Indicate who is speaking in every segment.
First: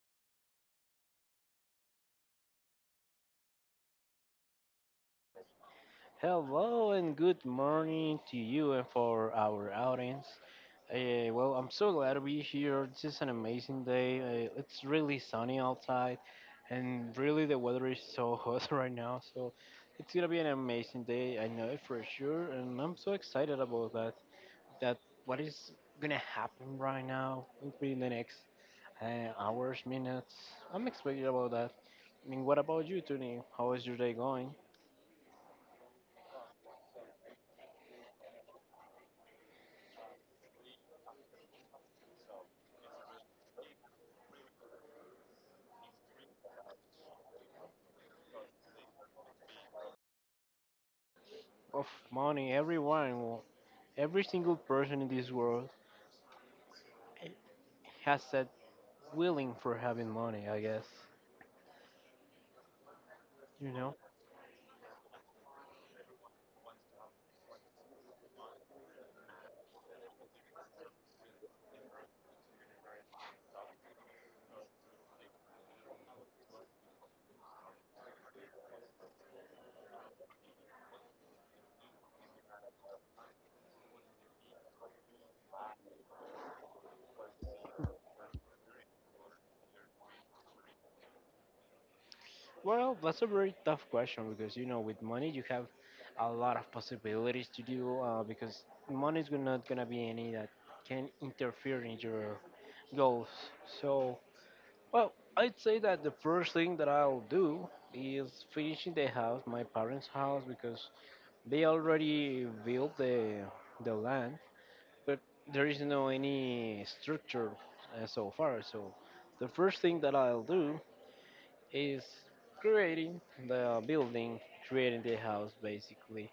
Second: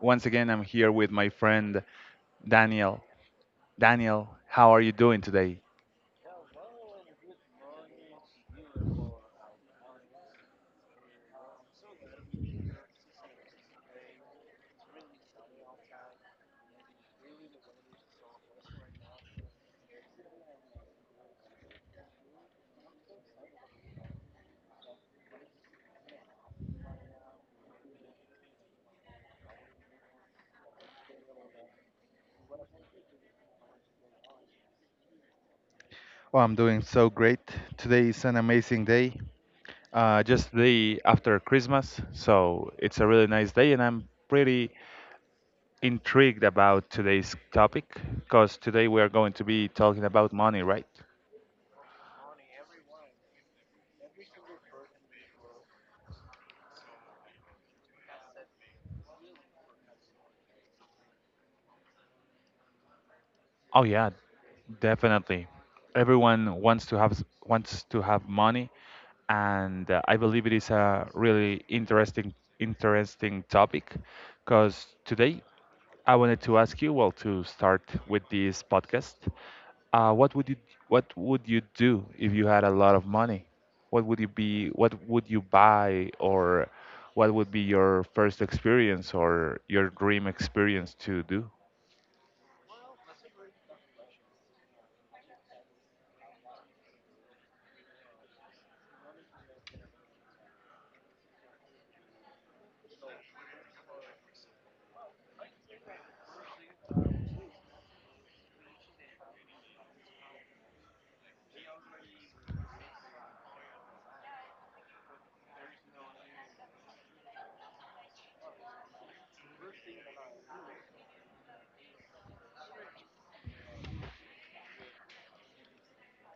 Speaker 1: Once again, I'm here with my friend Daniel. Daniel, how are you doing today?
Speaker 2: Hello and good morning to you and for our audience. Well, I'm so glad to be here. This is an amazing day. It's really sunny outside, and really the weather is so hot right now. So it's gonna be an amazing day. I know it for sure, and I'm so excited about that. That what is gonna happen right now maybe in the next hours, minutes. I'm excited about that. I mean, what about you, Tony? How is your day going?
Speaker 1: Oh, I'm doing so great. Today is an amazing day. Just the after Christmas, so it's a really nice day, and I'm pretty intrigued about today's topic because today we are going to be talking about money, right?
Speaker 2: Of money, everyone. Every single person in this world has said willing for having money, I guess. You
Speaker 1: Oh
Speaker 2: know?
Speaker 1: yeah, definitely. Everyone wants to wants to have money, and I believe it is a really interesting topic. Because today I wanted to ask you, well, to start with this podcast, what would you do if you had a lot of money? What would you be? What would you buy, or what would be your first experience or your dream experience to do?
Speaker 2: Well, that's a very tough question because, you know, with money you have a lot of possibilities to do because money is not going to be any that can interfere in your goals. So, well, I'd say that the first thing that I'll do is finishing the house, my parents' house, because they already built the land but there is no any structure so far. So the first thing that I'll do is creating the building, creating the house basically.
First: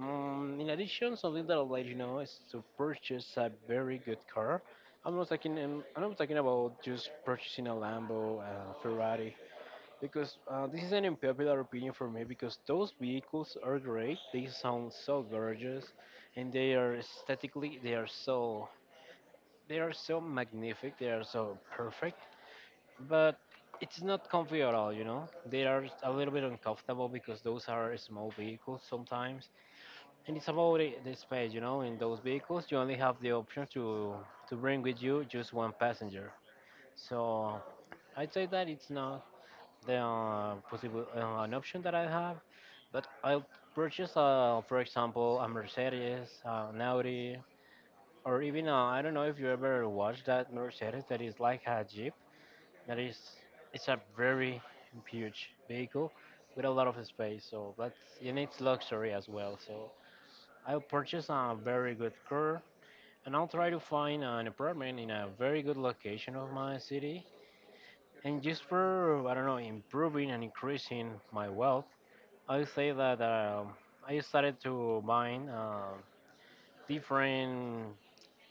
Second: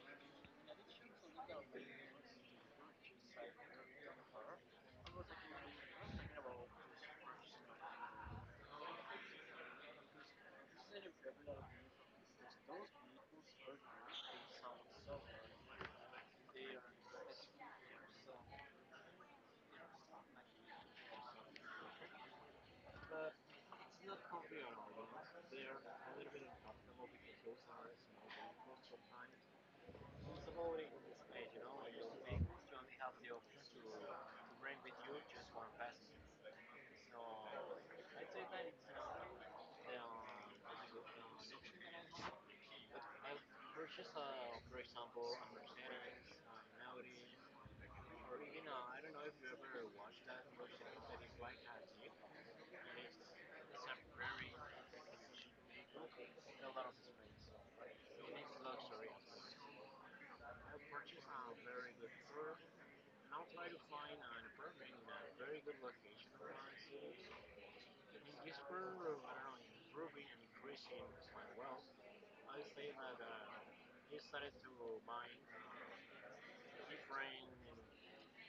Speaker 2: In addition, something that I'd like you know is to purchase a very good car. I'm not talking about just purchasing a Lambo, a Ferrari, because this is an unpopular opinion for me. Because those vehicles are great. They sound so gorgeous, and they are aesthetically they are so magnific, they are so perfect, but it's not comfy at all, you know? They are a little bit uncomfortable because those are small vehicles sometimes. And it's about the space, you know? In those vehicles, you only have the option to bring with you just one passenger. So I'd say that it's not the possible an option that I have, but I'll purchase, for example, a Mercedes, an Audi, or even I don't know if you ever watched that Mercedes that is like a Jeep. That is, it's a very huge vehicle with a lot of space. So that's it needs luxury as well. So I'll purchase a very good car and I'll try to find an apartment in a very good location of my city. And just for I don't know improving and increasing my wealth, I will say that I started to buying different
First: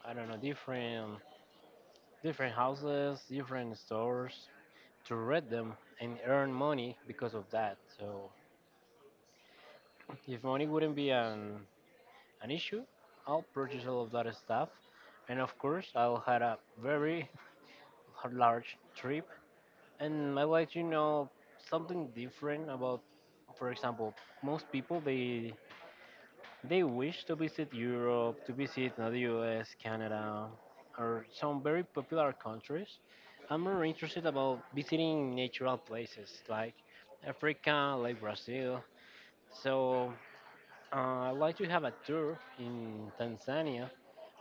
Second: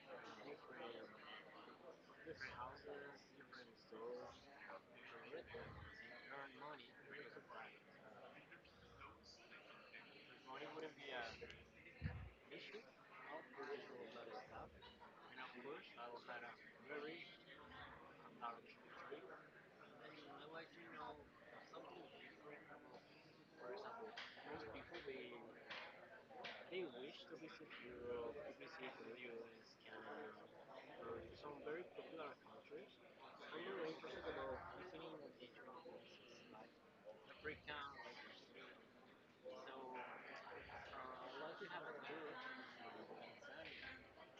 Speaker 2: I don't know different houses, different stores to rent them and earn money because of that. So if money wouldn't be an issue, I'll purchase all of that stuff. And of course, I'll had a very large trip. And I like to know something different about, for example, most people they wish to visit Europe, to visit the US, Canada, or some very popular countries. I'm more interested about visiting natural places like Africa, like Brazil. So I'd like to have a tour in Tanzania.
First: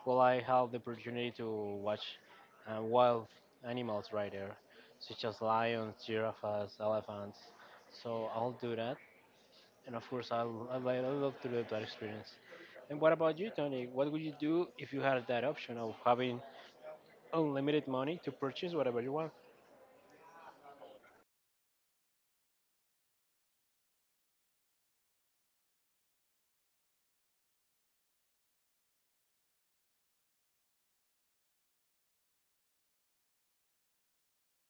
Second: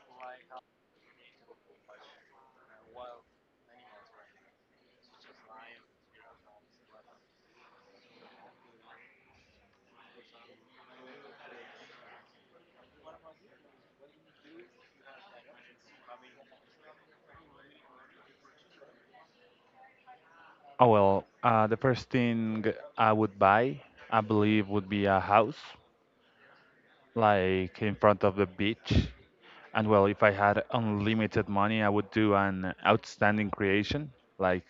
Speaker 2: Will I have the opportunity to watch wild animals right there, such as lions, giraffes, elephants? So I'll do that and of course, I l- I li- I love to live that experience. And what about you, Tony? What would you do if you had that option of having unlimited money to purchase whatever you want?
Speaker 1: Oh well, the first thing I would buy, I believe, would be a house, like in front of the beach. And well, if I had unlimited money, I would do an outstanding creation, like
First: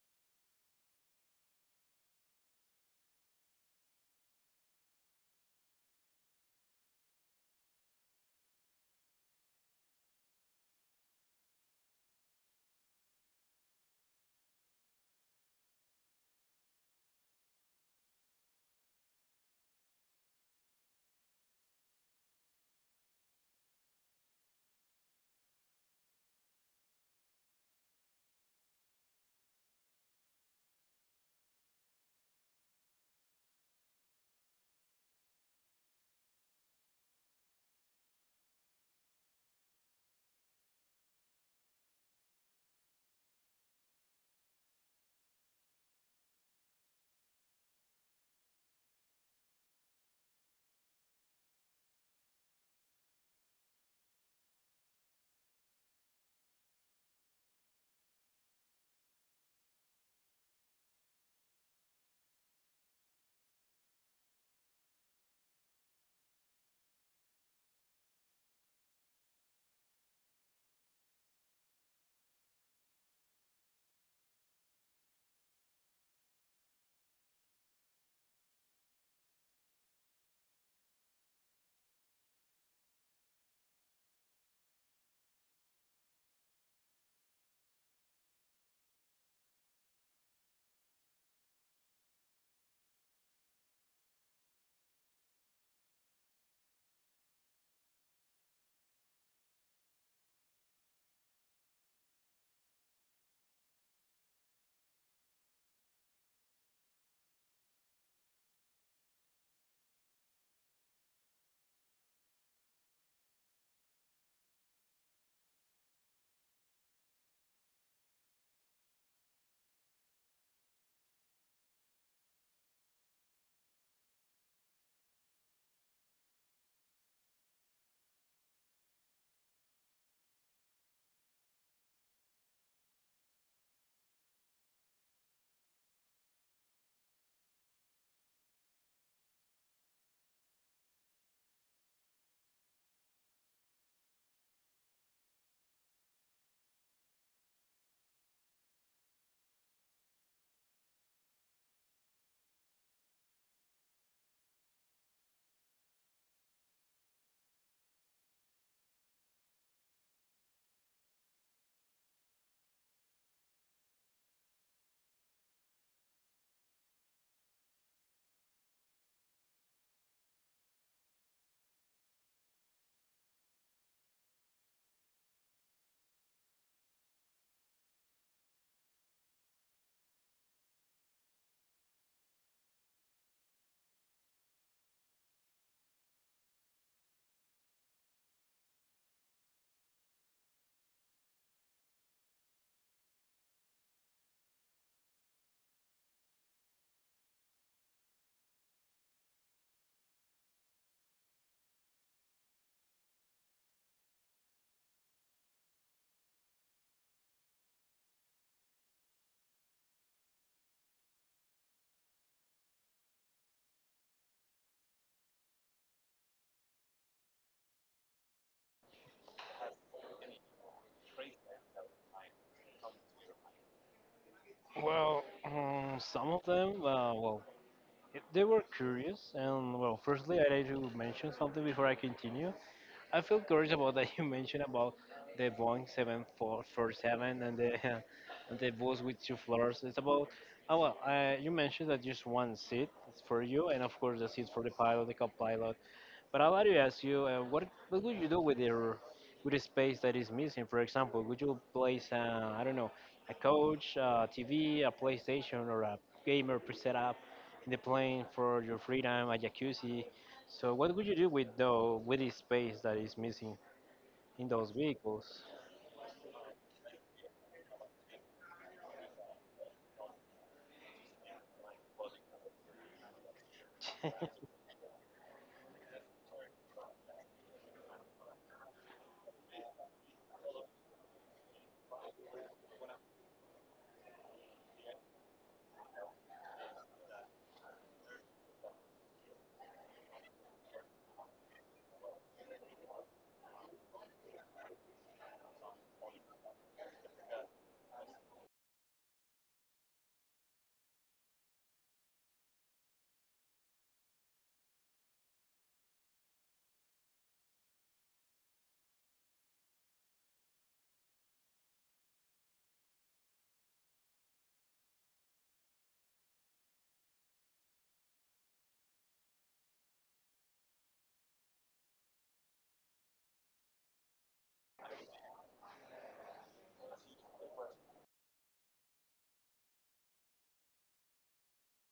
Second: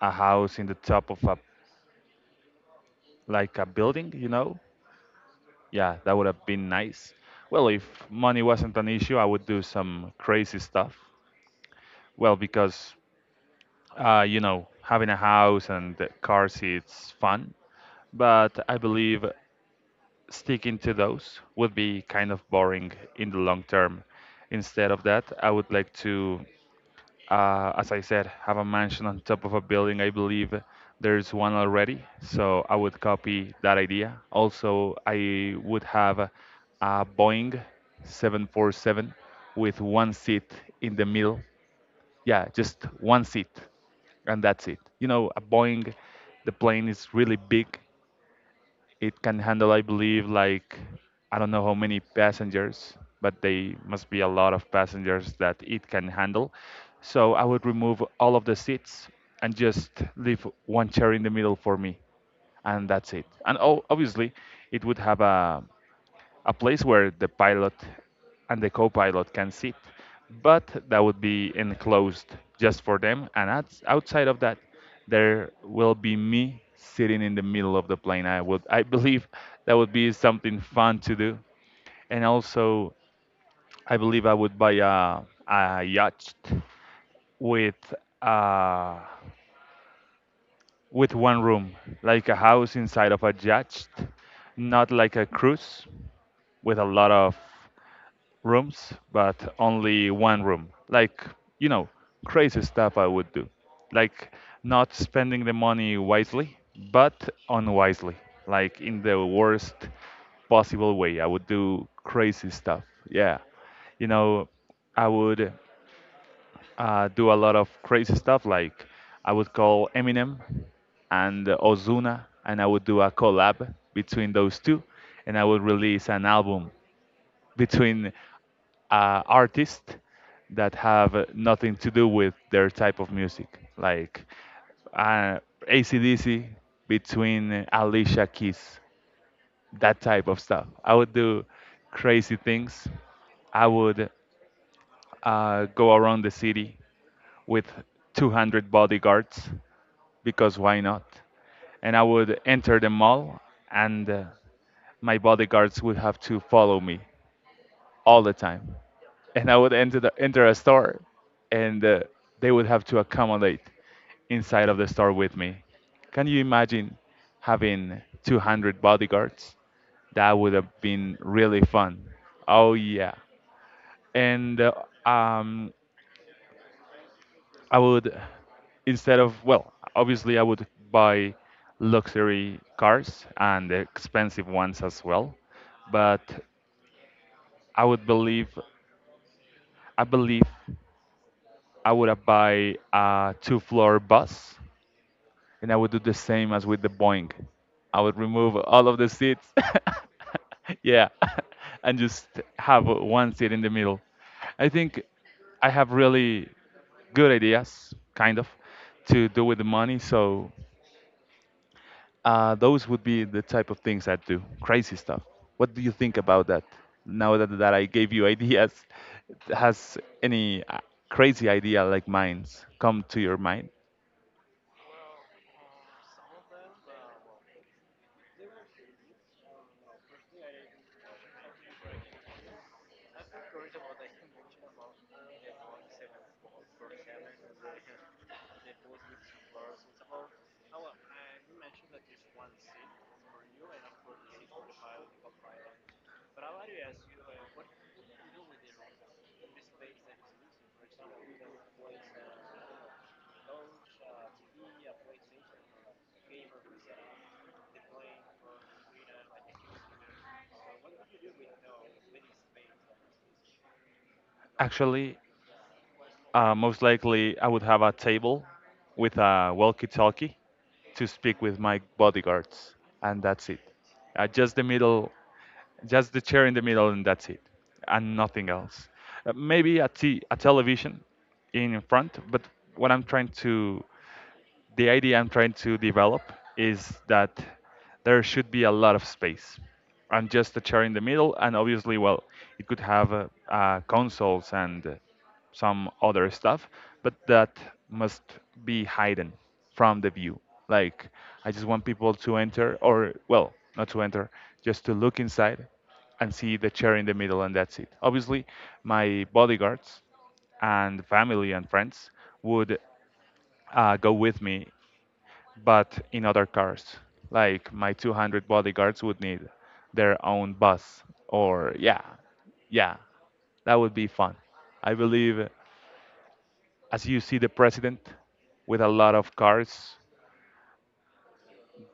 Speaker 1: a house in the top of a like a building, you know? Yeah, that would have been nice. Well, if money wasn't an issue, I would do some crazy stuff. Well, because you know, having a house and car seats fun, but I believe sticking to those would be kind of boring in the long term. Instead of that, I would like to, as I said, have a mansion on top of a building. I believe there's one already, so I would copy that idea. Also, I would have a Boeing 747 with one seat in the middle. Yeah, just one seat, and that's it. You know, a Boeing, the plane is really big it can handle, I believe, like I don't know how many passengers, but they must be a lot of passengers that it can handle. So I would remove all of the seats and just leave one chair in the middle for me, and that's it. And oh, obviously, it would have a place where the pilot and the co-pilot can sit, but that would be enclosed just for them. And outside of that, there will be me sitting in the middle of the plane. I believe, that would be something fun to do. And also, I believe I would buy a yacht with uh, with one room, like a house inside of a yacht, not like a cruise with a lot of rooms, but only one room. Like, you know, crazy stuff I would do. Like, not spending the money wisely, but unwisely. Like, in the worst possible way. I would do crazy stuff. Yeah. You know, I would do a lot of crazy stuff. Like, I would call Eminem and Ozuna, and I would do a collab between those two, and I would release an album between artists that have nothing to do with their type of music, like uh, AC/DC between Alicia Keys, that type of stuff. I would do crazy things. I would go around the city with 200 bodyguards because why not? And I would enter the mall and my bodyguards would have to follow me all the time. And I would enter a store and they would have to accommodate inside of the store with me. Can you imagine having 200 bodyguards? That would have been really fun. Oh, yeah. And um, I would, instead of, well, obviously, I would buy luxury cars and expensive ones as well. But I would believe, I believe I would have buy a two-floor bus, and I would do the same as with the Boeing. I would remove all of the seats, yeah, and just have one seat in the middle. I think I have really good ideas, kind of, to do with the money. So those would be the type of things I do, crazy stuff. What do you think about that? Now that I gave you ideas, has any crazy idea like mine come to your mind?
Speaker 2: Well, some of them, well, they were curious. And well, firstly, I need to mention something before I continue. I feel curious about that you mentioned about the Boeing 7447 and the and the bus with two floors. It's about oh well, you mentioned that just one seat is for you, and of course the seat for the pilot, the co-pilot, but I want to ask you, what what would you do with your with the space that is missing? For example, would you place I don't know a couch, a TV, a PlayStation, or a gamer preset up in the plane for your freedom, a jacuzzi? So what would you do with the space that is missing in those
Speaker 1: Actually,
Speaker 2: vehicles?
Speaker 1: most likely I would have a table with a walkie-talkie to speak with my bodyguards, and that's it. Uh, just the middle, just the chair in the middle, and that's it, and nothing else. Maybe a television in front, but what I'm trying to the idea I'm trying to develop is that there should be a lot of space. And just a chair in the middle, and obviously, well, it could have consoles and some other stuff, but that must be hidden from the view. Like, I just want people to enter, or, well, not to enter, just to look inside and see the chair in the middle, and that's it. Obviously, my bodyguards and family and friends would go with me but in other cars. Like my 200 bodyguards would need their own bus, or yeah, yeah, that would be fun. I believe as you see the president with a lot of cars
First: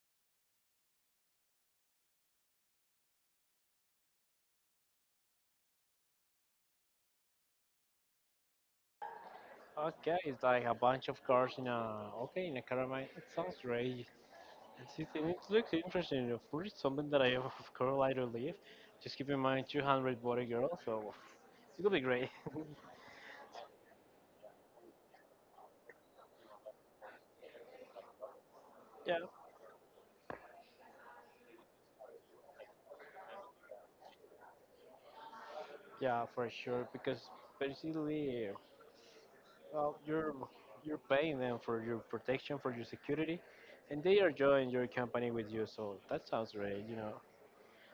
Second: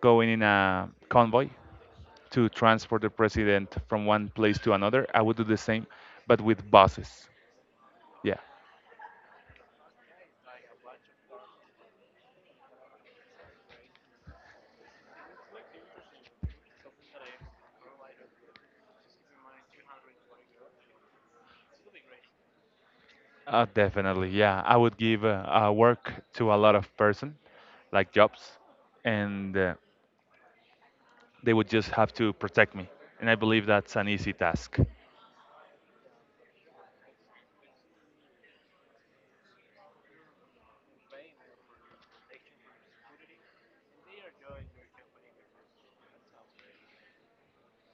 Speaker 1: going in a convoy to transport the president from one place to another, I would do the same, but with buses. Yeah,
Speaker 2: Okay, it's like a bunch of cars in a okay in a caravan. It sounds great. And see, it looks interesting. Of course, it's something that I, of course, like to live. Just keep in mind 200 body girl, so it'll be great.
Speaker 1: definitely. Yeah, I would give work to a lot of person, like jobs,
Speaker 2: yeah,
Speaker 1: and they would just have to protect me. And I believe that's an easy task.
Speaker 2: yeah, for sure. Because basically, well, you're paying them for your protection, for your security, and they are joining your company with you. So that sounds great, you know.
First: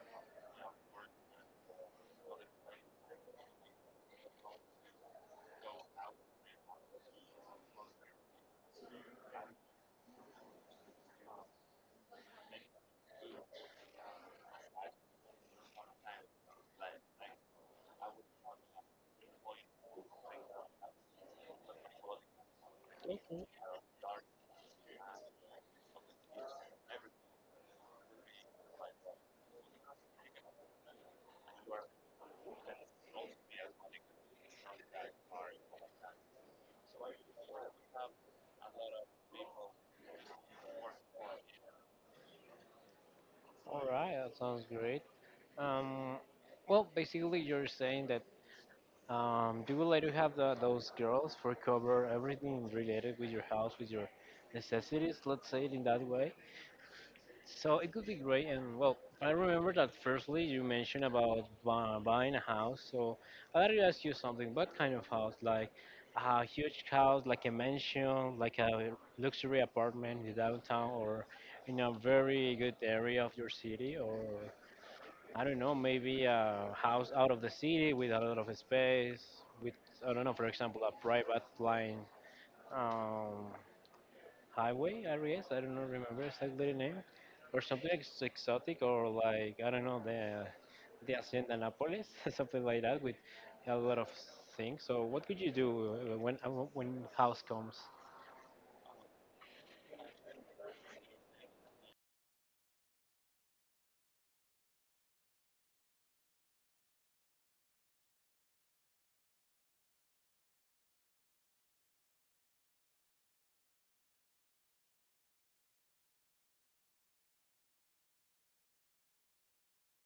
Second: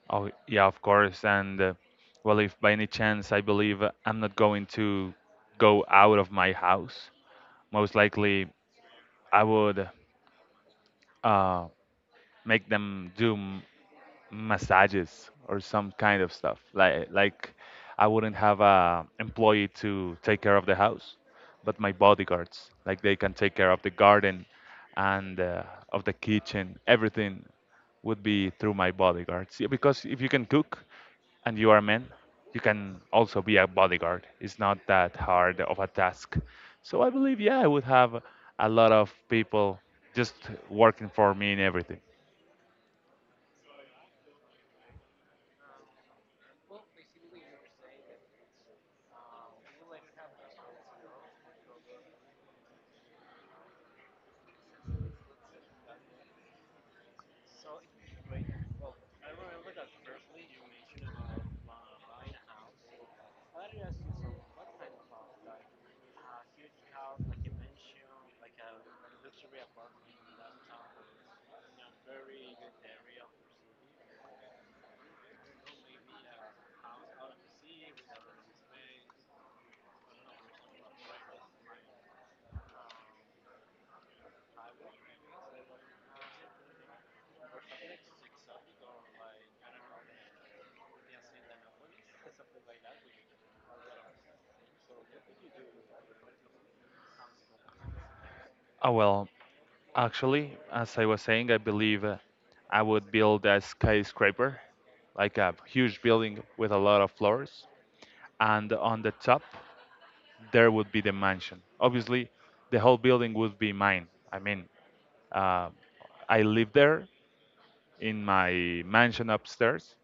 Speaker 1: Oh, yeah, of course. And well, if by any chance I believe I'm not going to go out of my house, most likely I would uh, make them do m- massages or some kind of stuff. Like I wouldn't have a employee to take care of the house, but my bodyguards, like they can take care of the garden and of the kitchen. Everything would be through my bodyguards. Yeah, because if you can cook and you are a man, you can also be a bodyguard. It's not that hard of a task. So I believe yeah, I would have a lot of people just working for me in everything.
Speaker 2: All right, that sounds great. Um, well, basically, you're saying that you would like to have those girls for cover everything related with your house, with your necessities, let's say it in that way. So it could be great. And well, I remember that firstly you mentioned about buying a house. So I'd like to ask you something. What kind of house? Like a huge house, like a mansion, like a luxury apartment in downtown, or in a very good area of your city, or I don't know, maybe a house out of the city with a lot of space, with, I don't know, for example, a private line um, highway, I guess. I don't know, remember exactly the name. Or something exotic, or like, I don't know, the Hacienda Nápoles, something like that, with a lot of things. So, what could you do when house comes?
Speaker 1: Oh, well, actually, as I was saying, I believe I would build a skyscraper, like a huge building with a lot of floors. And on the top, there would be the mansion. Obviously, the whole building would be mine. I mean, uh, I live there in my mansion upstairs,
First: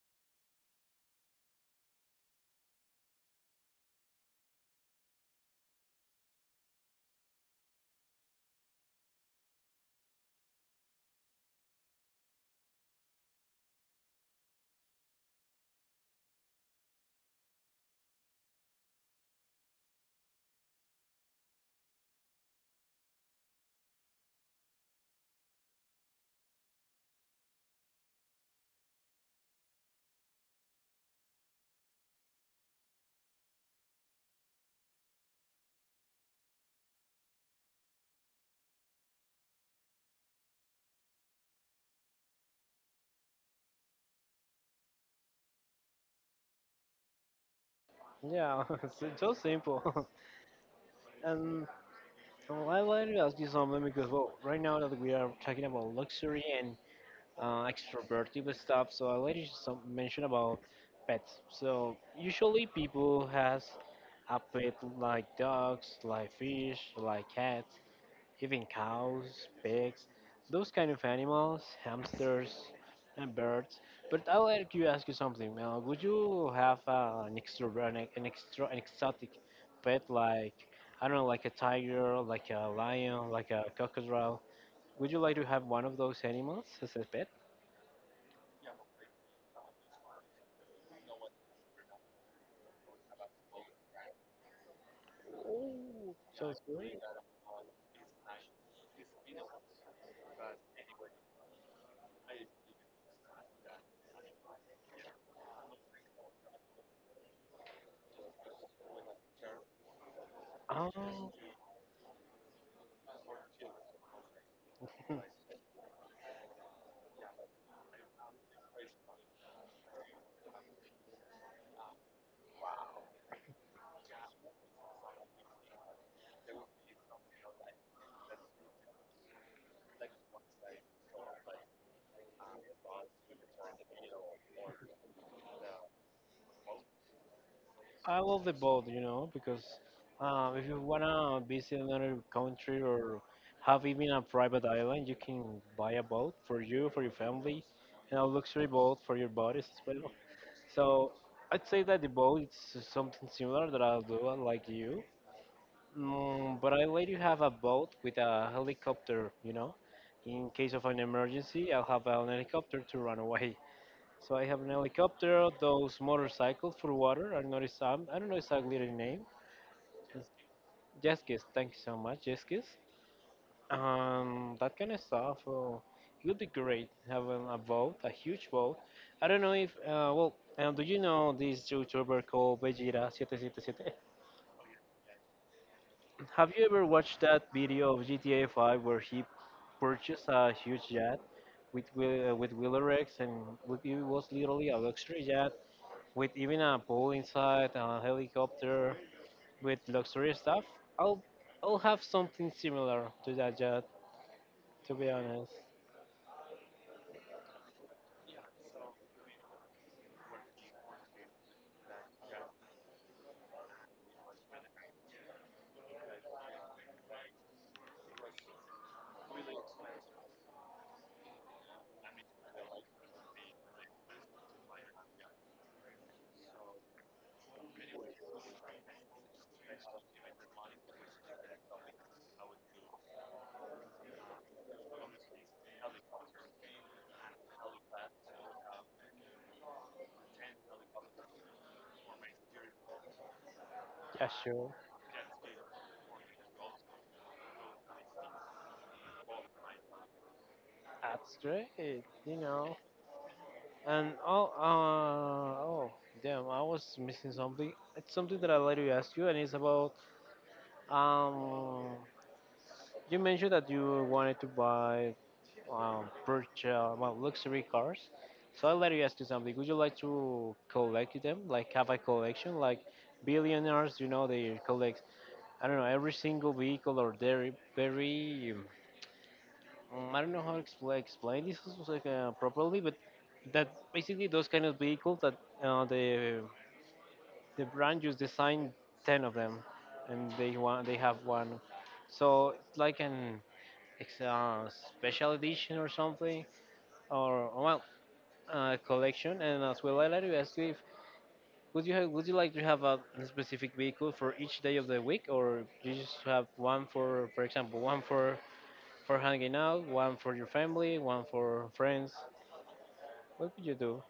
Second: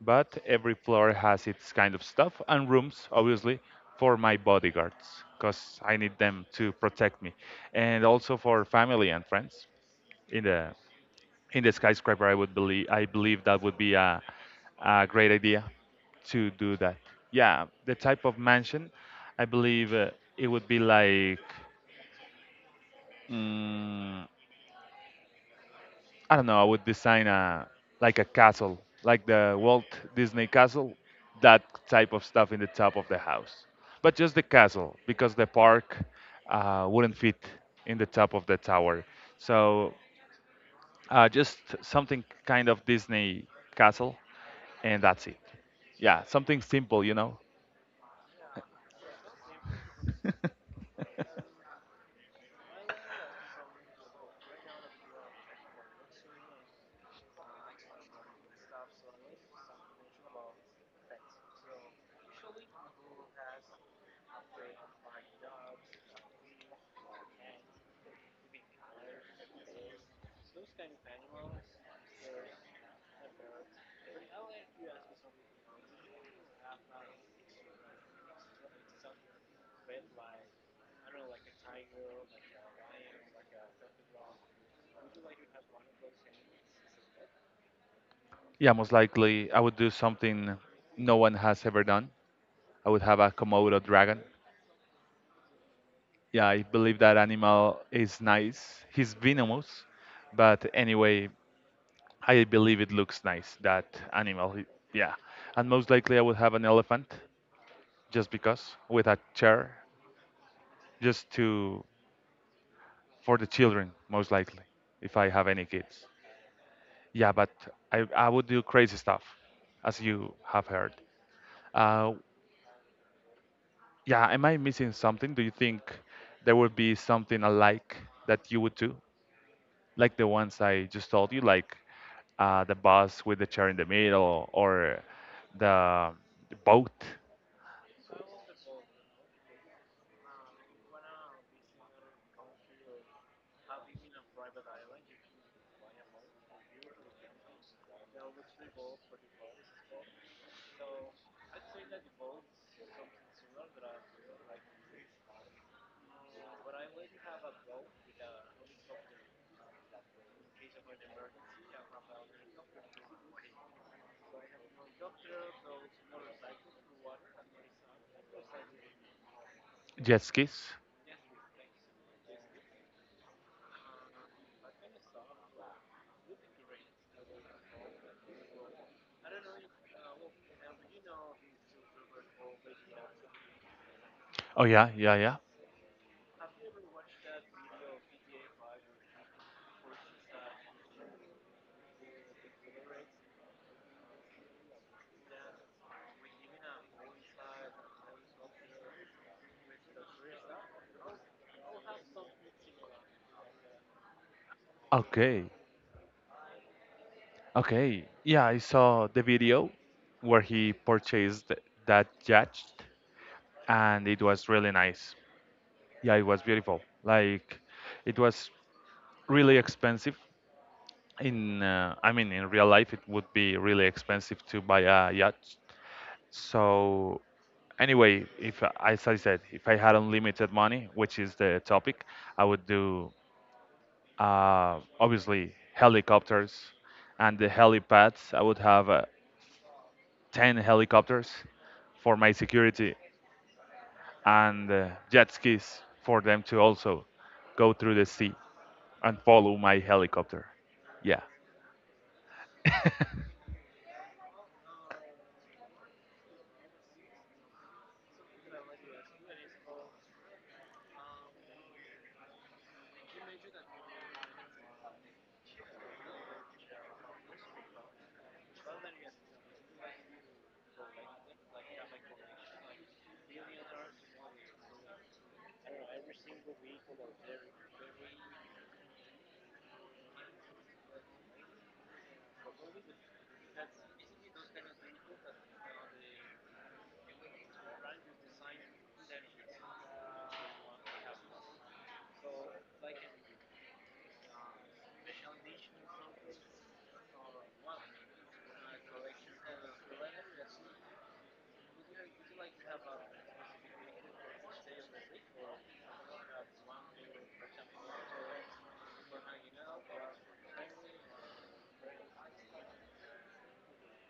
Speaker 1: but every floor has its kind of stuff and rooms, obviously, for my bodyguards because I need them to protect me and also for family and friends in the in the skyscraper. I believe that would be a great idea to do that. Yeah, the type of mansion, I believe it would be like mm, I don't know. I would design a like a castle, like the Walt Disney Castle, that type of stuff in the top of the house. But just the castle, because the park wouldn't fit in the top of the tower. So just something kind of Disney castle, and that's it. Yeah, something simple, you know.
Speaker 2: Yeah, it's so simple. And well, I like to ask you something because, well, right now that we are talking about luxury and extroverted stuff. So I wanted to some mention about pets. So usually people has a pet like dogs, like fish, like cats, even cows, pigs, those kind of animals, hamsters and birds. But I'll let you ask you something. Now, would you have an extrovert, an extra, an exotic pet like I don't know, like a tiger, like a lion, like a crocodile? Would you like to have one of those animals as a pet?
Speaker 1: Yeah, most likely I would do something no one has ever done. I would have a Komodo dragon. Yeah,
Speaker 2: So it's
Speaker 1: I believe
Speaker 2: really,
Speaker 1: that animal is nice. He's venomous, but anyway, I believe it looks nice, animal. It- Yeah. And most likely I would have an elephant just because with a chair just
Speaker 2: um,
Speaker 1: to for the children, most likely, if I have any kids. Yeah, but I would do crazy stuff, as you have heard. Uh, yeah, am I missing something? Do you think there would be something alike that you would do, like the ones I just told you, like the bus with the chair in the middle, or the boat,
Speaker 2: I love the both, you know, because if you wanna visit another country or have even a private island, you can buy a boat for you, for your family, and a luxury boat for your bodies as well. So I'd say that the boat is something similar that I'll do, like you. Mm, but I let you have a boat with a helicopter, you know. In case of an emergency, I'll have an helicopter to run away. So I have an helicopter, those motorcycles for water. I noticed some. I don't know exactly the name.
Speaker 1: jet skis?
Speaker 2: Jeskis, thank you so much, Jeskis. That kind of stuff. Oh, it would be great having a boat, a huge boat. I don't know if. Well, do you know this YouTuber called Vegeta777?
Speaker 1: Oh yeah, yeah, yeah.
Speaker 2: Have you ever watched that video of GTA 5 where he purchased a huge yacht with with Wheeler Rex and it was literally a luxury yacht with even a pool inside, a helicopter, with luxurious stuff, I'll I'll have something similar to that jet. To be
Speaker 1: Okay,
Speaker 2: honest,
Speaker 1: okay. Yeah, I saw the video where he purchased that jet and it was really nice. Yeah, it was beautiful. Like it was really expensive. In I mean, in real life, it would be really expensive to buy a yacht. So anyway, if I- as I said, if I had unlimited money, which is the topic, I would do obviously helicopters and the helipads. I would have 10 helicopters for my security
Speaker 2: yeah,
Speaker 1: and
Speaker 2: sure,
Speaker 1: jet skis for them to also go through the sea and follow my helicopter. Yeah.
Speaker 2: that's great. You know, and damn, I was missing something. It's something that I later asked you, and it's about um. You mentioned that you wanted to buy purchase well, luxury cars. So I'll let you ask you something. Would you like to collect them, like have a collection, like billionaires? You know, they collect. I don't know every single vehicle or very. I don't know how to explain this like, properly, but that basically those kind of vehicles that the brand just designed 10 of them, and they have one. So it's like an it's a special edition or something, or well, collection, and as well, I'd like to ask you if would you like to have a specific vehicle for each day of the week, or you just have one for example, one for hanging out, one for your family, one for friends? What would you do?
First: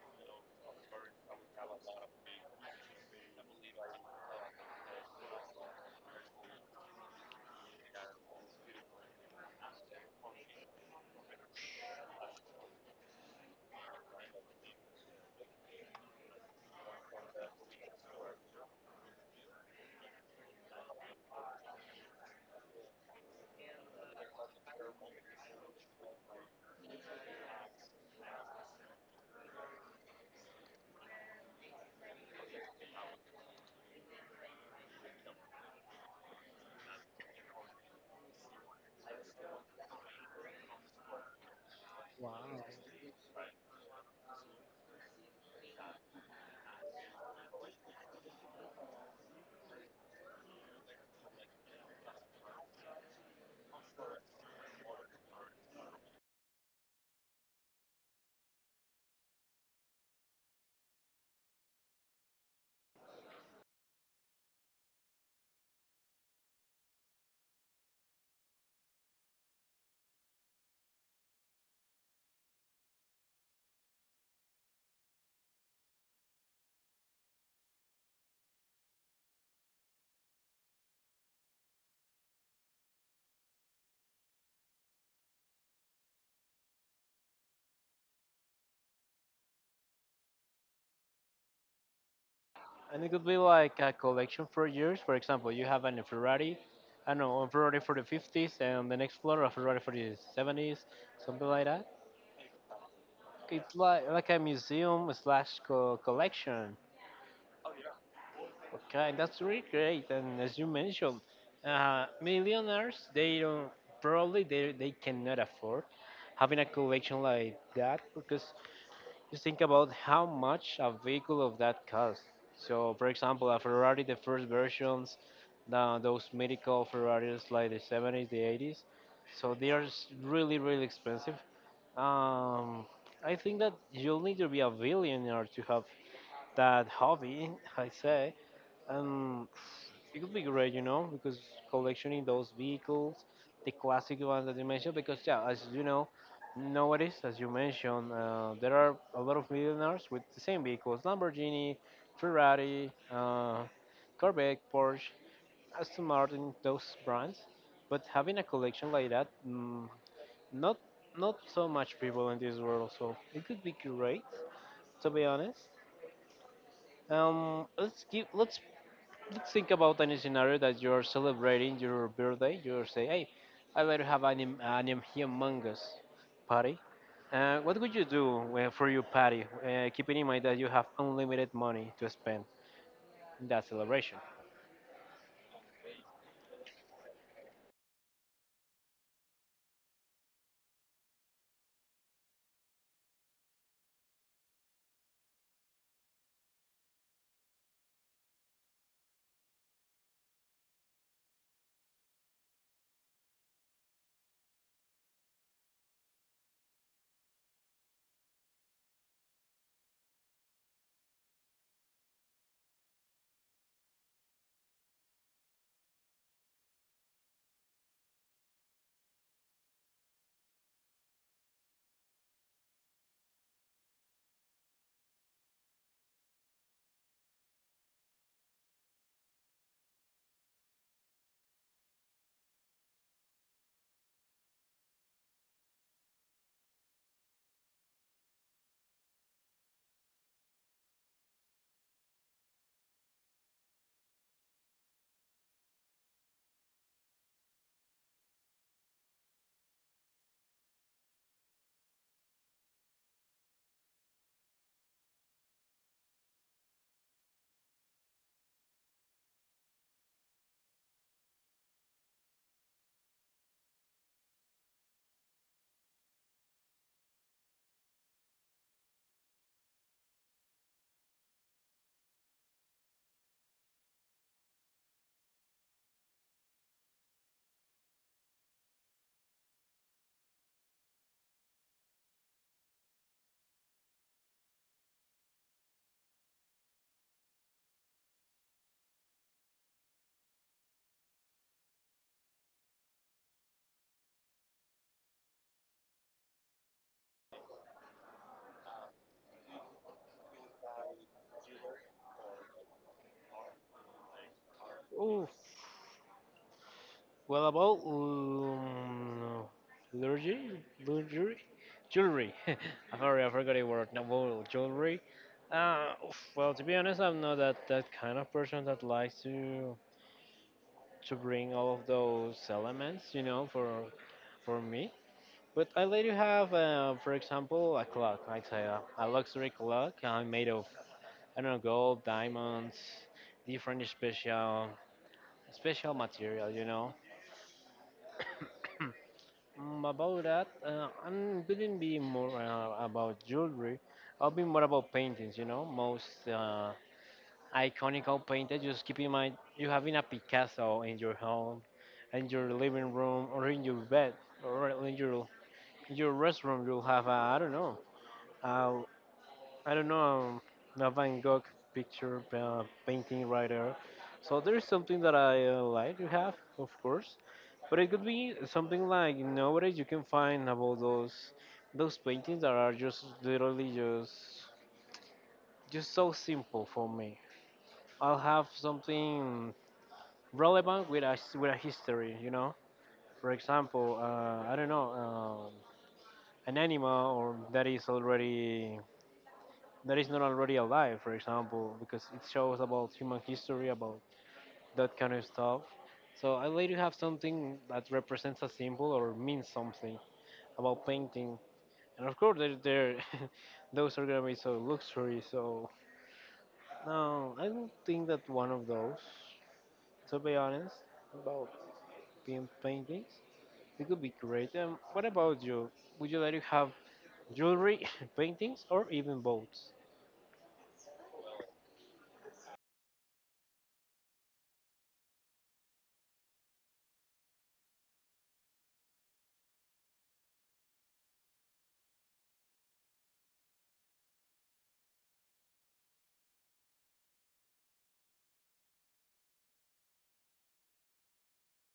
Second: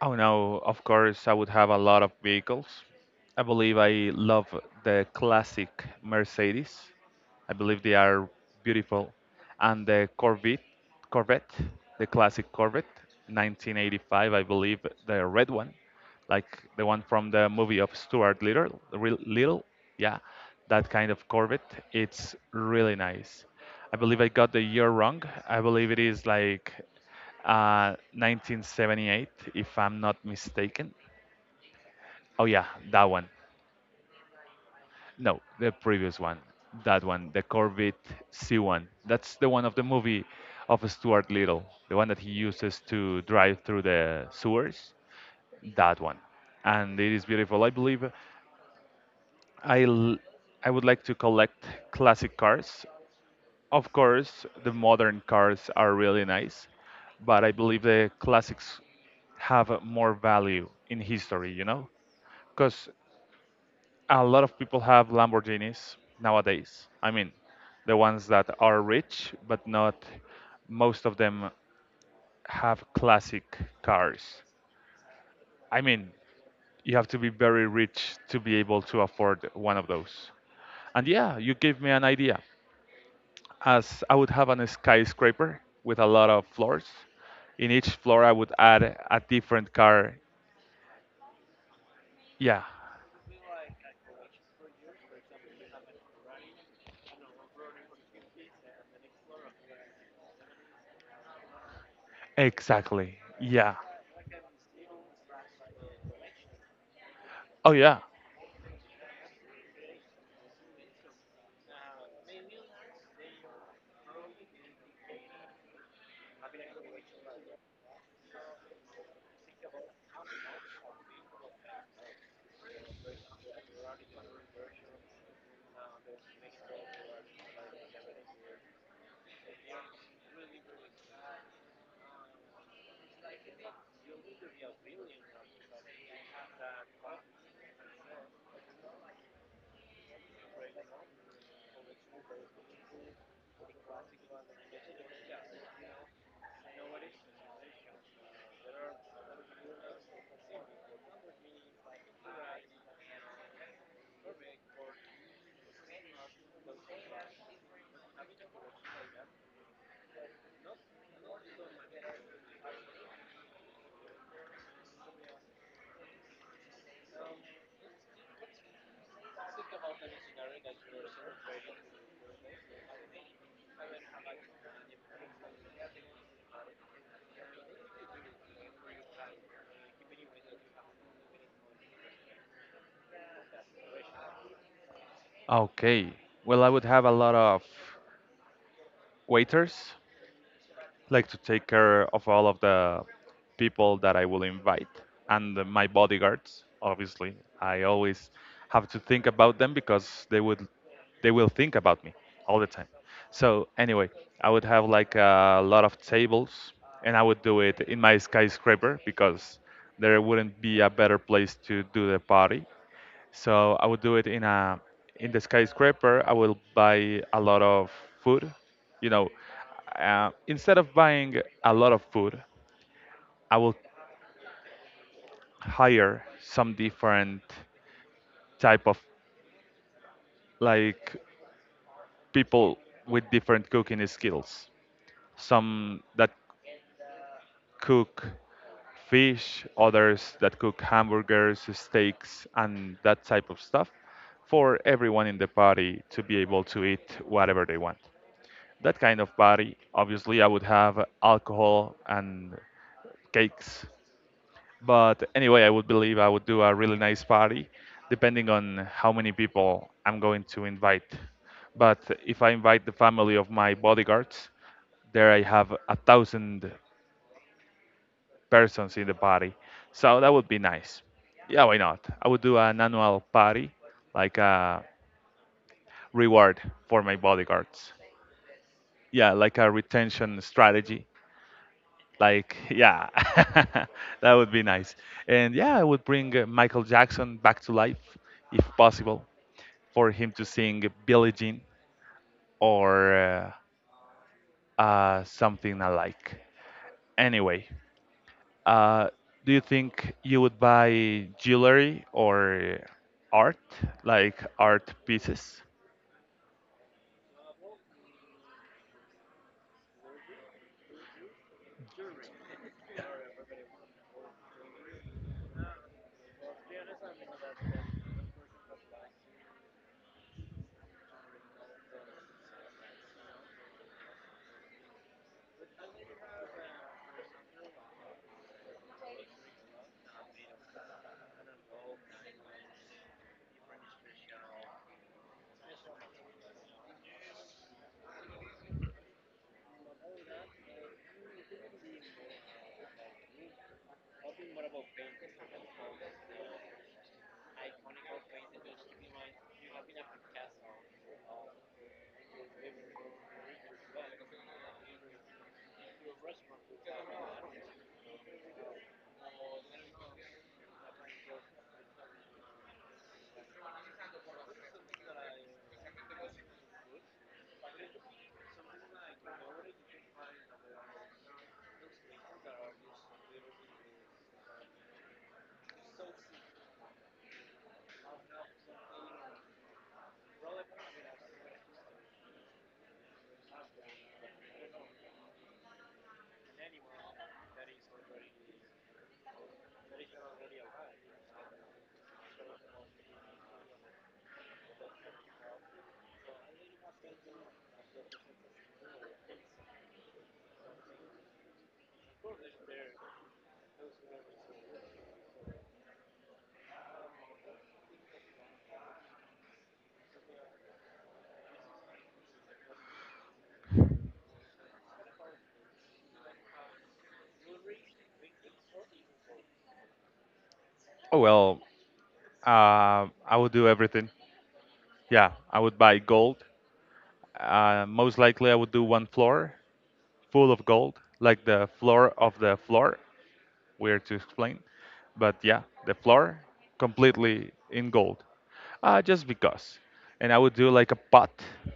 Speaker 1: Oh no, of course, I would have a lot of vehicles. I believe I love the classic Mercedes. I believe they are beautiful. And Corvette, the classic Corvette, 1985, I believe, the red one, like the one from the movie of Stuart Little, Little, yeah, that kind of Corvette. It's really nice. I believe I got the year wrong. I believe it is like 1978, if I'm not mistaken. Oh yeah, that one. No, the previous one. That one, the Corvette C1. That's the one of the movie of Stuart Little, the one that he
Speaker 2: Wow.
Speaker 1: uses to drive through the sewers. That one. And it is beautiful. I believe I, l- I would like to collect classic cars. Of course, the modern cars are really nice, but I believe the classics have more value in history, you know? Because a lot of people have Lamborghinis nowadays. I mean, the ones that are rich, but not most of them have classic cars. I mean, you have to be very rich to be able to afford one of those. And yeah, you gave me an idea. As I would have an skyscraper with a lot of floors, in each floor I would add a different car. Yeah,
Speaker 2: And it could be like a collection for years. For example, you have an Ferrari, I don't know, a Ferrari for the 50s, and on the next floor a Ferrari for the 70s, something like that.
Speaker 1: exactly. Yeah.
Speaker 2: It's like a museum slash collection.
Speaker 1: Oh, yeah.
Speaker 2: Okay, that's really great. And as you mentioned, millionaires they don't probably they cannot afford having a collection like that because just think about how much a vehicle of that costs. So, for example, a Ferrari, the first versions, those medical Ferraris like the 70s, the 80s, so they are really expensive. Um, I think that you'll need to be a billionaire to have that hobby. I say. Um, it could be great, you know, because collectioning those vehicles, the classic ones that you mentioned, because yeah, as you know, nowadays, as you mentioned, there are a lot of millionaires with the same vehicles: Lamborghini, Ferrari, Corvette, Porsche, Aston Martin, those brands. But having a collection like that, not not so much people in this world, so it could be great. To be honest, let's give let's think about any scenario that you're celebrating your birthday. You say, "Hey, I better have humongous party." What would you do for your party, keeping in mind that you have unlimited money to spend in that celebration?
Speaker 1: Okay. Well, I would have a lot of waiters like to take care of all of the people that I will invite and my bodyguards, obviously I always have to think about them because they will think about me all the time. So anyway, I would have like a lot of tables, and I would do it in my skyscraper because there wouldn't be a better place to do the party. So I would do it in a in the skyscraper. I will buy a lot of food. You know, Instead of buying a lot of food, I will hire some different type of like people with different cooking skills. Some that cook fish, others that cook hamburgers, steaks, and that type of stuff for everyone in the party to be able to eat whatever they want. That kind of party, obviously I would have alcohol and cakes. But anyway, I would believe I would do a really nice party depending on how many people I'm going to invite. But if I invite the family of my bodyguards, there I have a thousand persons in the party. So that would be nice. Yeah, why not? I would do an annual party, like a reward for my bodyguards. Yeah, like a retention strategy. Like, yeah, that would be nice. And yeah, I would bring Michael Jackson back to life if possible for him to sing Billie Jean or something alike. Anyway, uh, do you think you would buy jewelry or art, like art pieces?
Speaker 2: Oof. Well, about luxury, luxury, jewelry. I'm sorry, I forgot a word. No, well, jewelry. Oof, well, to be honest, I'm not that, that kind of person that likes to bring all of those elements, you know, for me. But I let you have, for example, a clock. I say a luxury clock made of I don't know gold, diamonds, different special material, you know. About that, I wouldn't be more about jewelry. I'll be more about paintings, you know. Most iconical painter, just keep in mind you having a Picasso in your home, in your living room, or in your bed, or in your restroom. You'll have a I don't know, a, I don't know a Van Gogh picture painting right there. So there's something that I like to have, of course, but it could be something like nowadays you can find about those paintings that are just literally just so simple for me. I'll have something relevant with with a history. You know, for example, I don't know, an animal or that is already that is not already alive, for example, because it shows about human history, about that kind of stuff. So I like to have something that represents a symbol or means something about painting. And of course, those are gonna be so luxury. So no, I don't think that one of those. To be honest, being paintings. It could be great. What about you? Would you like to have jewelry, paintings, or even boats?
Speaker 1: Oh, well, I would do everything. Yeah, I would buy gold. Most likely, I would do one floor full of gold, like the floor of the floor. Weird to explain, but yeah, the floor completely in gold, just because. And I would do like a pot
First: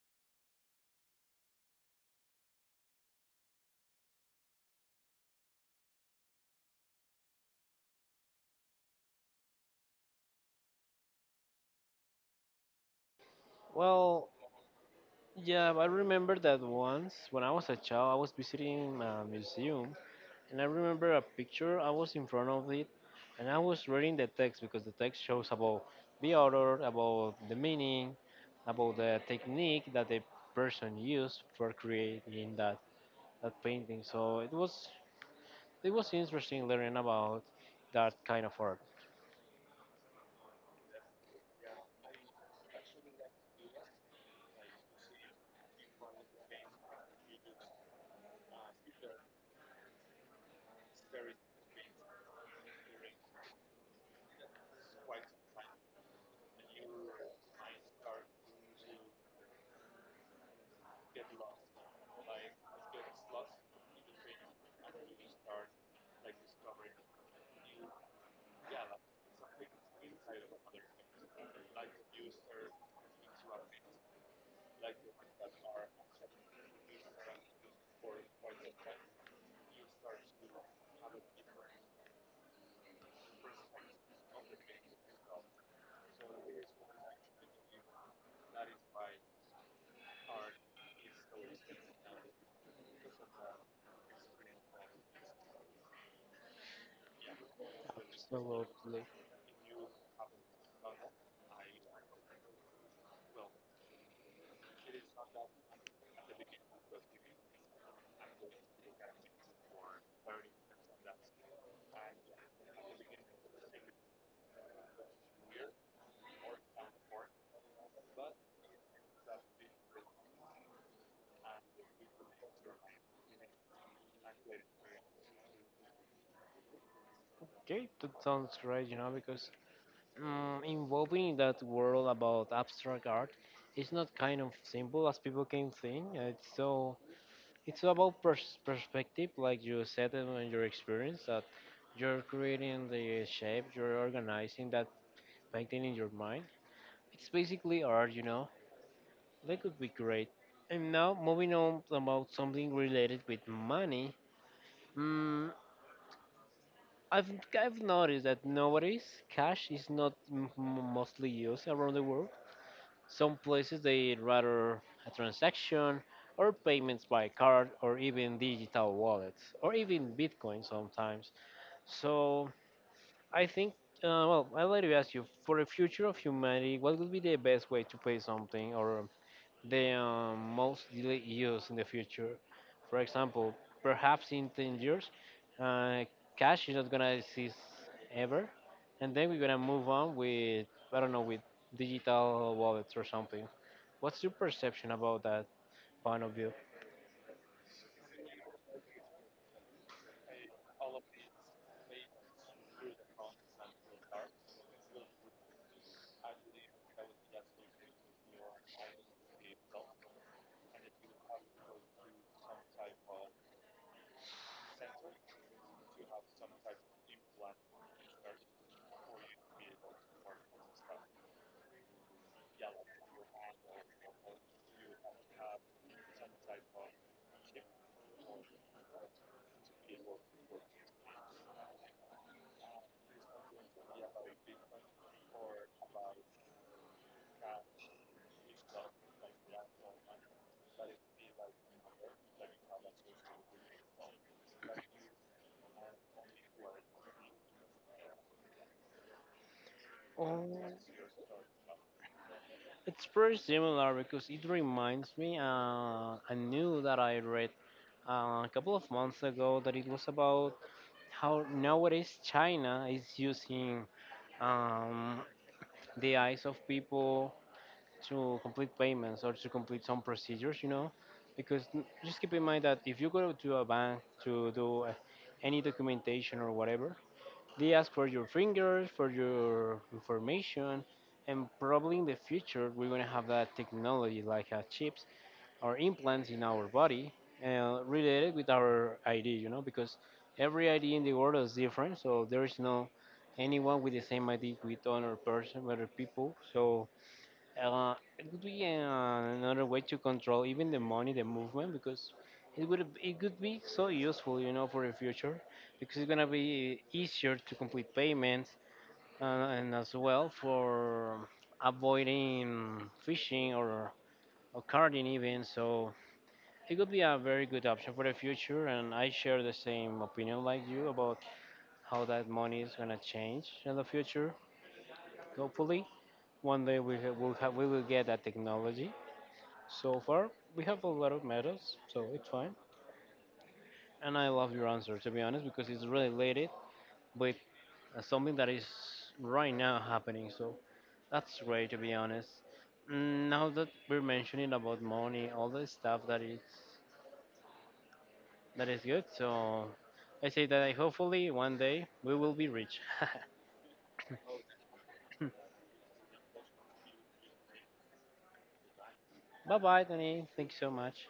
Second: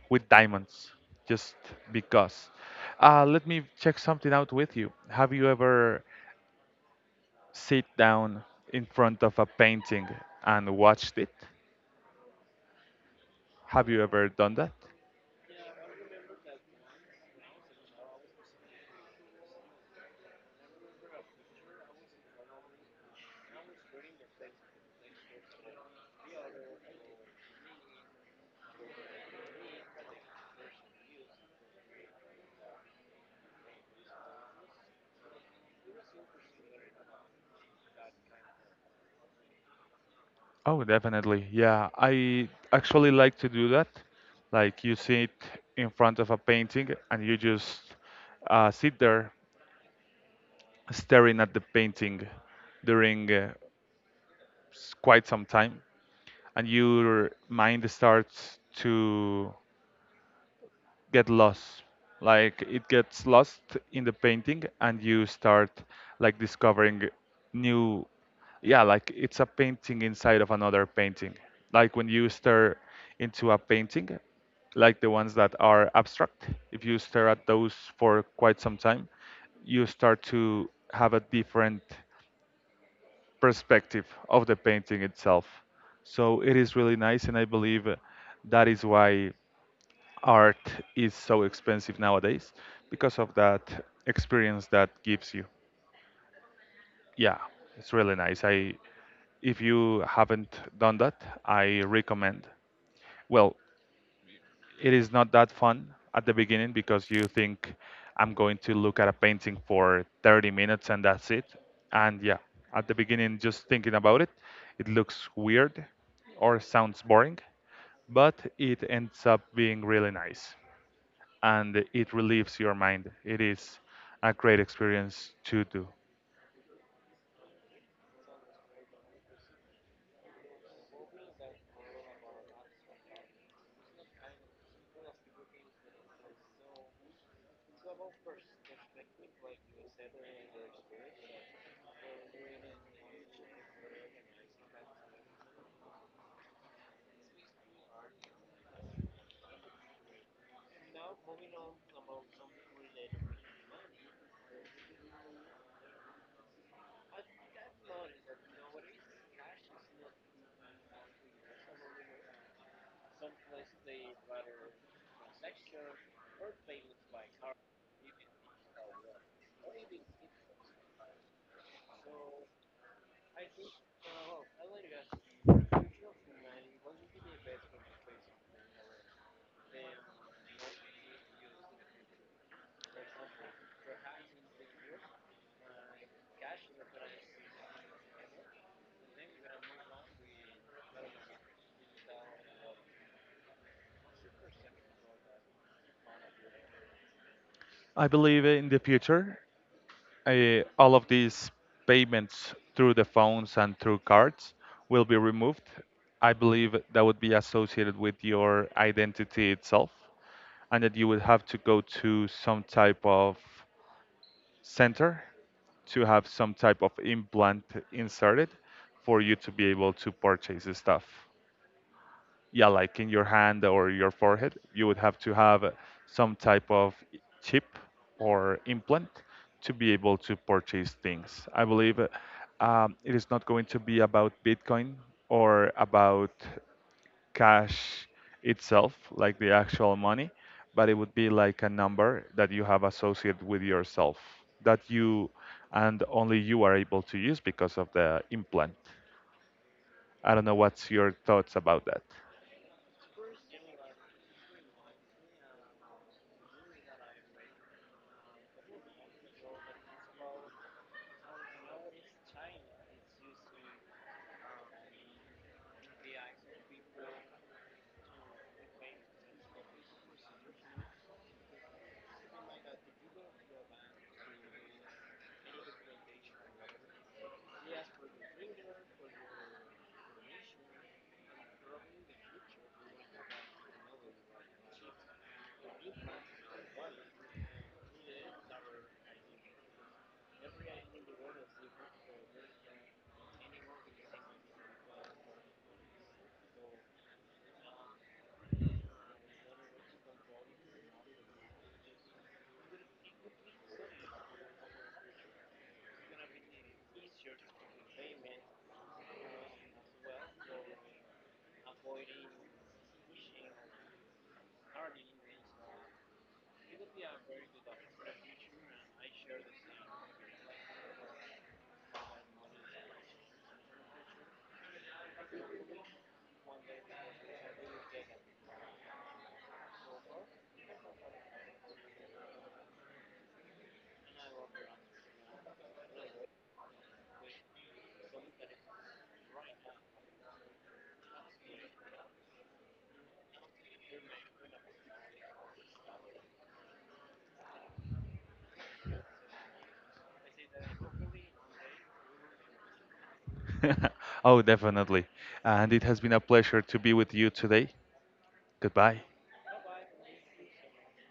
Speaker 1: with diamonds, just because. Let me check something out with you. Have you ever sit down in front of a painting and watched it? Have you
Speaker 2: Well,
Speaker 1: ever done that?
Speaker 2: yeah, I remember that once when I was a child, I was visiting a museum, and I remember a picture. I was in front of it, and I was reading the text because the text shows about the author, about the meaning, about the technique that the person used for creating that painting. So it was interesting learning about that kind of art.
Speaker 1: Oh, definitely. Yeah, I actually like to do that. Like you sit in front of a painting and you just sit there staring at the painting during quite some time, and your mind starts to get lost, like it gets lost in the painting, and you start like discovering new, yeah, like it's a painting inside of another painting. Like when you stare into a painting, like the ones that are abstract, if you stare at those for quite some time, you start to have a different perspective of the painting itself. So it is really nice, and I believe that is why art is so expensive nowadays, because of that experience that gives you. Yeah, it's really nice. I
Speaker 2: Absolutely.
Speaker 1: If you haven't done that, I recommend. Well, it is not that fun at the beginning because you think I'm going to look at a painting for 30 minutes and that's it. And yeah, at the beginning, just thinking about it, it looks weird or sounds boring, but it ends up being really nice and it relieves your mind. It is a great experience to do.
Speaker 2: Okay, that sounds great, you know, because involving that world about abstract art is not kind of simple as people can think. It's so about perspective, like you said and on your experience that you're creating the shape, you're organizing that painting in your mind. It's basically art, you know. That could be great. And now moving on about something related with money. mm, I've I've noticed that nowadays cash is not mostly used around the world. Some places they rather a transaction or payments by card or even digital wallets or even Bitcoin sometimes. So I think well, I'd like to ask you for the future of humanity, what would be the best way to pay something or the most daily use in the future. For example, perhaps in 10 years, uh, cash is not gonna exist ever, and then we're gonna move on with I don't know with digital wallets or something. What's your perception about that point of view?
Speaker 1: I believe in the future, all of these payments through the phones and through cards will be removed. I believe that would be associated with your identity itself, and that you would have to go to some type of center to have some type of implant inserted for you to be able to purchase the stuff. Yeah, like in your hand or your forehead, you would have to have some type of chip or implant to be able to purchase things. I believe it is not going to be about Bitcoin or about cash itself, like the actual money, but it would be like a number that you have associated with yourself, that you and only you are able to use because of the implant. I don't
Speaker 2: Oh,
Speaker 1: know what's your thoughts about that.
Speaker 2: it's pretty similar because it reminds me. I knew that I read a couple of months ago that it was about how nowadays China is using um, the eyes of people to complete payments or to complete some procedures, you know, because just keep in mind that if you go to a bank to do any documentation or whatever, they ask for your fingers, for your information, and probably in the future we're gonna have that technology like chips or implants in our body related with our ID, you know, because every ID in the world is different, so there is no anyone with the same ID with other person, other people. So it would be another way to control even the money, the movement, because it could be so useful, you know, for the future, because it's gonna be easier to complete payments uh, and as well for avoiding phishing or carding even. So it could be a very good option for the future, and I share the same opinion like you about how that money is gonna change in the future. Hopefully, one day we ha- will have we will get that technology. So far, we have a lot of medals, so it's fine. And I love your answer, to be honest, because it's really related with something that is right now happening. So that's great, to be honest. Now that we're mentioning about money, all the stuff that is good. So I say that I hopefully one day we will be rich.
Speaker 1: Oh, definitely. And it has been a pleasure to be with you today. Goodbye.
Speaker 2: Bye bye, Danny. Thank you so much.